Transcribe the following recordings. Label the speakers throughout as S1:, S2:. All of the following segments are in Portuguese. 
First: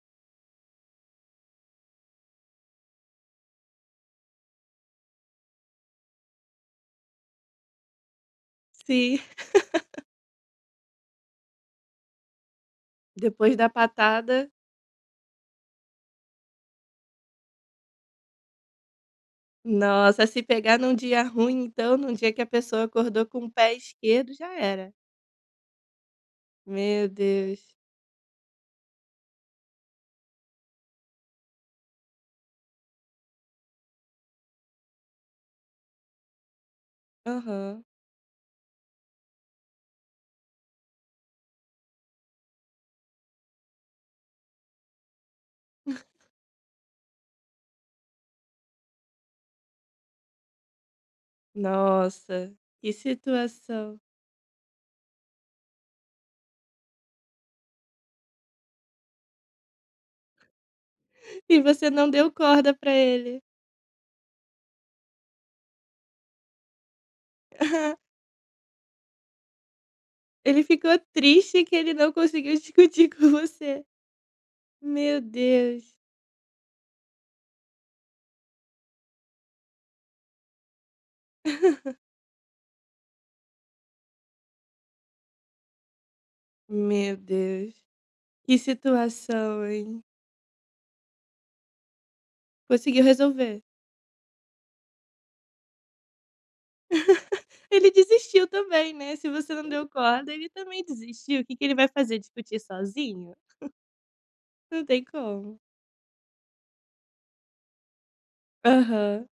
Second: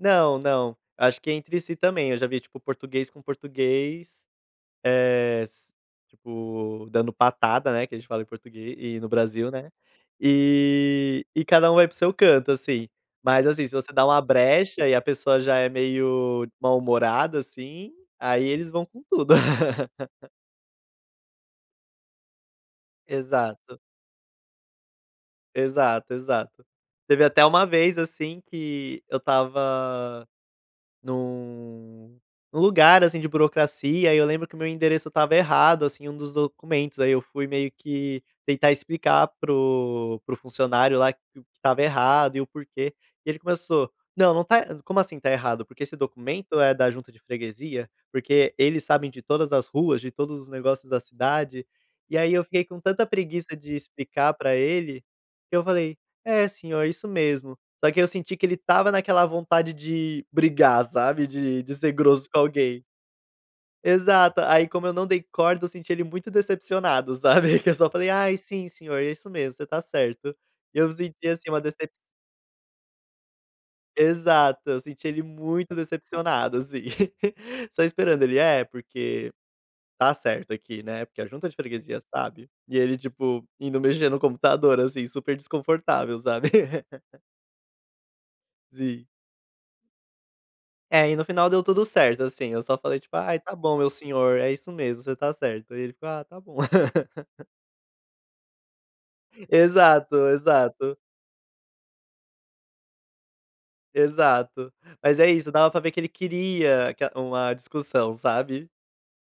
S1: Não, não. Acho que é entre si também. Eu já vi, tipo, português com português, eh, s tipo, dando patada, né, que a gente fala em português e no
S2: Sim.
S1: Brasil, né. E e cada um vai para o seu canto, assim. Mas,
S2: Depois
S1: assim,
S2: da
S1: se você dá uma
S2: patada
S1: brecha e a pessoa já é meio mal humorada assim, aí eles vão com tudo.
S2: Nossa, se pegar num dia ruim então, num dia que a pessoa acordou com o pé
S1: Exato.
S2: esquerdo, já era.
S1: Exato, exato.
S2: Meu
S1: Teve até uma
S2: Deus.
S1: vez, assim, que eu estava num num lugar, assim, de burocracia, e eu lembro que o meu endereço estava errado, assim, em um dos documentos. Aí, eu fui meio
S2: Aham.
S1: que tentar explicar pro pro funcionário lá que estava errado e o porquê. E ele começou: "Não, não está como assim está errado? Porque esse documento é da junta de freguesia". Porque eles sabem de todas as ruas, de todos os negócios da cidade, e aí eu
S2: Nossa,
S1: fiquei com
S2: que
S1: tanta preguiça de
S2: situação.
S1: explicar pra ele, que eu falei: "É, senhor, isso mesmo". Só que aí eu senti que ele estava naquela vontade de brigar, sabe,
S2: E
S1: de de
S2: você
S1: ser
S2: não
S1: grosso
S2: deu
S1: com
S2: corda
S1: alguém.
S2: pra ele.
S1: Exato. Aí, como eu não dei corda, eu senti ele muito decepcionado, sabe. Eu só falei: "Ai, sim, senhor, isso mesmo, você está certo".
S2: Ele
S1: E eu
S2: ficou
S1: senti, assim, uma
S2: triste que
S1: decep
S2: ele não conseguiu discutir com você.
S1: Exato, eu senti
S2: Meu
S1: ele muito
S2: Deus.
S1: decepcionado, assim. Só esperando. Ele: "É, porque está certo aqui, né, porque a junta de freguesia sabe". E ele, tipo, indo mexer no computador, assim, super desconfortável, sabe.
S2: Meu Deus, que
S1: Sim.
S2: situação, hein.
S1: É, e no final deu tudo certo, assim. Eu só falei,
S2: Conseguiu
S1: tipo: "Ai, está
S2: resolver.
S1: bom, meu senhor, é isso mesmo, você está certo". Aí, ele falou: "Ah, está bom".
S2: Ele desistiu também, né, se você não deu
S1: Exato,
S2: corda ele também
S1: exato.
S2: desistiu. O que que ele vai fazer, discutir sozinho?
S1: Exato.
S2: Não tem
S1: Mas é isso,
S2: como.
S1: dava pra ver que ele queria ca uma discussão, sabe?
S2: Aham.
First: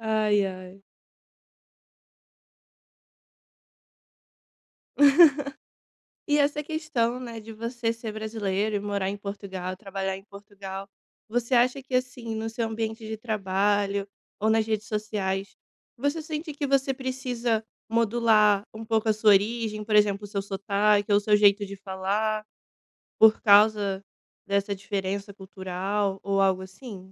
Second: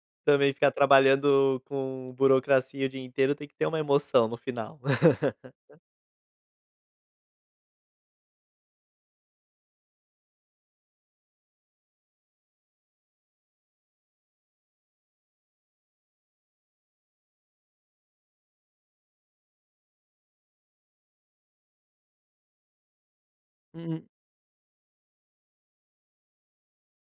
S2: Ai,
S1: Também ficar
S2: ai.
S1: trabalhando com burocracia o dia inteiro tem que ter uma emoção no final.
S2: E essa questão, né, de você ser brasileiro e morar em Portugal, trabalhar em Portugal, você acha que assim, no seu ambiente de trabalho ou nas redes sociais, você sente que você precisa modular um pouco a sua origem? Por exemplo, o seu sotaque ou o seu jeito de falar, por causa
S1: Hum.
S2: dessa diferença cultural ou algo assim?